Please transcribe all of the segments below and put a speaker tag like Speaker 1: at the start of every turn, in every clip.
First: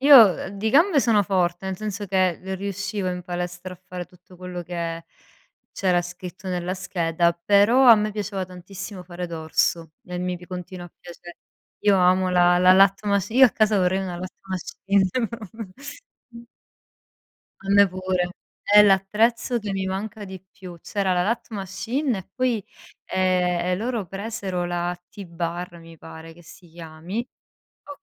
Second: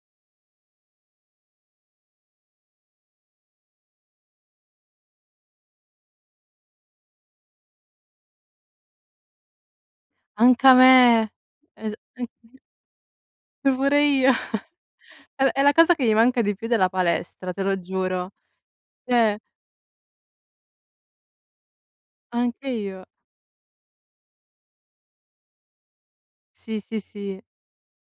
Speaker 1: Io, uhm, di gambe sono forte, nel senso che riuscivo in palestra a fare tutto quello che c'era scritto nella scheda, però a me piaceva tantissimo fare dorso, e mi p
Speaker 2: Anche a
Speaker 1: continua a
Speaker 2: me!
Speaker 1: piace
Speaker 2: Esa
Speaker 1: io amo
Speaker 2: [unintelligible]
Speaker 1: la la lat machine, Io a
Speaker 2: e
Speaker 1: casa vorrei
Speaker 2: pure
Speaker 1: una la lat
Speaker 2: io.
Speaker 1: machine.
Speaker 2: È v è la cosa che mi manca di più della palestra, te
Speaker 1: A
Speaker 2: lo
Speaker 1: me pure.
Speaker 2: giuro.
Speaker 1: È
Speaker 2: Eh!
Speaker 1: l'attrezzo che mi manca di più. C'era la lat machine e poi,
Speaker 2: Anche io.
Speaker 1: ehm, e loro presero la T-Bar, mi pare che si
Speaker 2: Sì, sì,
Speaker 1: chiami.
Speaker 2: sì.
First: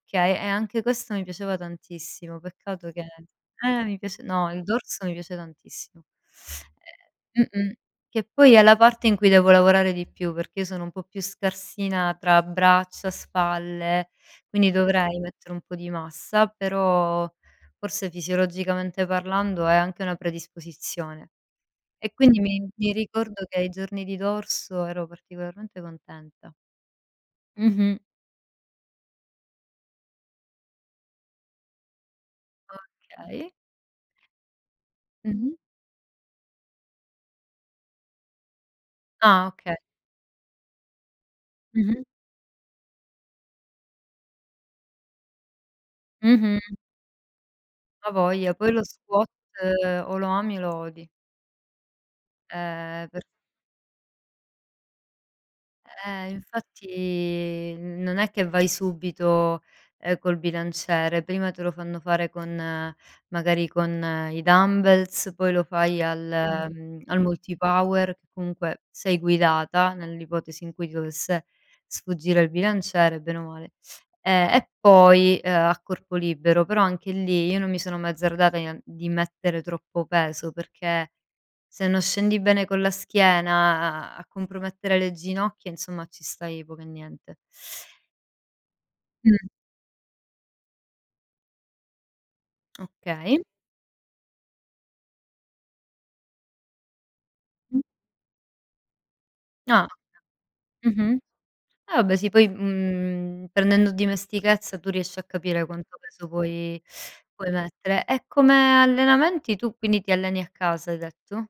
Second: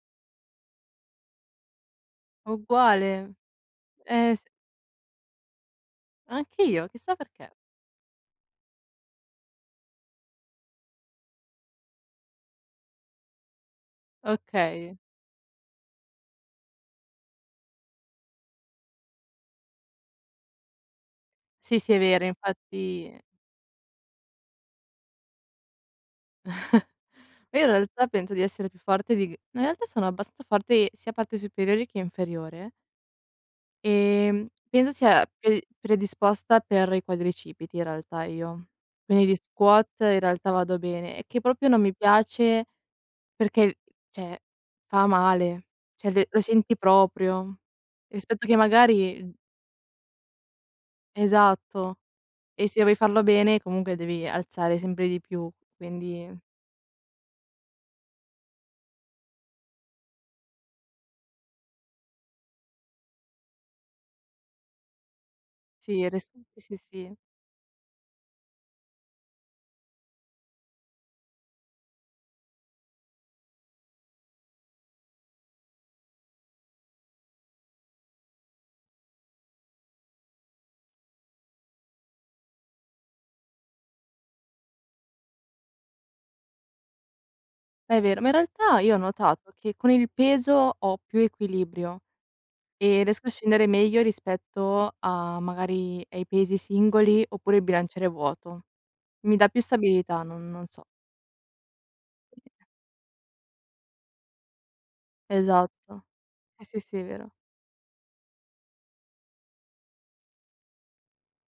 Speaker 1: Okay, e anche questo mi piaceva tantissimo, peccato che
Speaker 2: Uguale.
Speaker 1: eh, mi piace
Speaker 2: Eh s
Speaker 1: no, il dorso mi piace tantissimo.
Speaker 2: Anche io, chissà
Speaker 1: E
Speaker 2: perché.
Speaker 1: mh-mh. Che poi è la parte in cui devo lavorare di più, perché io sono un po' più scarsina tra braccia, spalle, quindi
Speaker 2: Okay.
Speaker 1: dovrei mettere un po' di massa, però forse fisiologicamente parlando è anche una predisposizione.
Speaker 2: Sì, sì, è
Speaker 1: E
Speaker 2: vero.
Speaker 1: quindi mi mi
Speaker 2: Infatti
Speaker 1: ricordo che ai giorni di dorso ero particolarmente contenta.
Speaker 2: Ma io in
Speaker 1: Mh-mh.
Speaker 2: realtà penso di essere più forte di g in realtà sono abbastanza forte sia parte superiori che inferiore.
Speaker 1: Okay.
Speaker 2: Ehm, penso sia
Speaker 1: Mh-mh.
Speaker 2: pe predisposta per i quadricipiti, in realtà, io. Quindi di
Speaker 1: Ah, okay.
Speaker 2: squat in realtà vado bene, è che proprio non mi
Speaker 1: Mh-mh.
Speaker 2: piace perché, cioè, fa male, cioè l lo
Speaker 1: Mh-mh.
Speaker 2: senti proprio,
Speaker 1: A
Speaker 2: rispetto
Speaker 1: voglia,
Speaker 2: che
Speaker 1: poi lo squat
Speaker 2: magari
Speaker 1: o lo ami o lo odi.
Speaker 2: Esatto. E se vuoi
Speaker 1: Ehm,
Speaker 2: farlo
Speaker 1: per
Speaker 2: bene comunque devi alzare sempre di più,
Speaker 1: Eh,
Speaker 2: quindi
Speaker 1: infatti. Non è che vai subito, ehm, col bilanciere, prima te lo fanno fare con, magari con i dumbbells, poi lo
Speaker 2: Sì,
Speaker 1: fai
Speaker 2: il res
Speaker 1: al
Speaker 2: mh, sì, si, sì.
Speaker 1: al Multipower, che comunque sei guidata, nell'ipotesi in cui ti dovesse sfuggire il bilanciere, bene o male. E e poi, ehm, a corpo libero, però anche lì io non mi sono mai azzardata di en di mettere troppo peso, perché se non scendi bene con la schiena, a a compromettere le ginocchia, insomma, ci stai poco e niente.
Speaker 2: È vero, ma in realtà io ho
Speaker 1: Mh.
Speaker 2: notato che con il peso ho più equilibrio e riesco a
Speaker 1: Okay.
Speaker 2: scendere meglio rispetto a, magari, ai pesi singoli oppure al
Speaker 1: Mh.
Speaker 2: bilanciere vuoto. Mi dà più
Speaker 1: Ah.
Speaker 2: stabilità, non non so.
Speaker 1: Mh-mh. Ah vabbè, sì. Poi, mhmm, prendendo dimestichezza tu riesci a capire quanto
Speaker 2: Esatto.
Speaker 1: peso
Speaker 2: Eh sì,
Speaker 1: puoi-
Speaker 2: sì, è vero.
Speaker 1: puoi mettere. E come allenamenti tu, quindi, ti alleni a casa hai detto?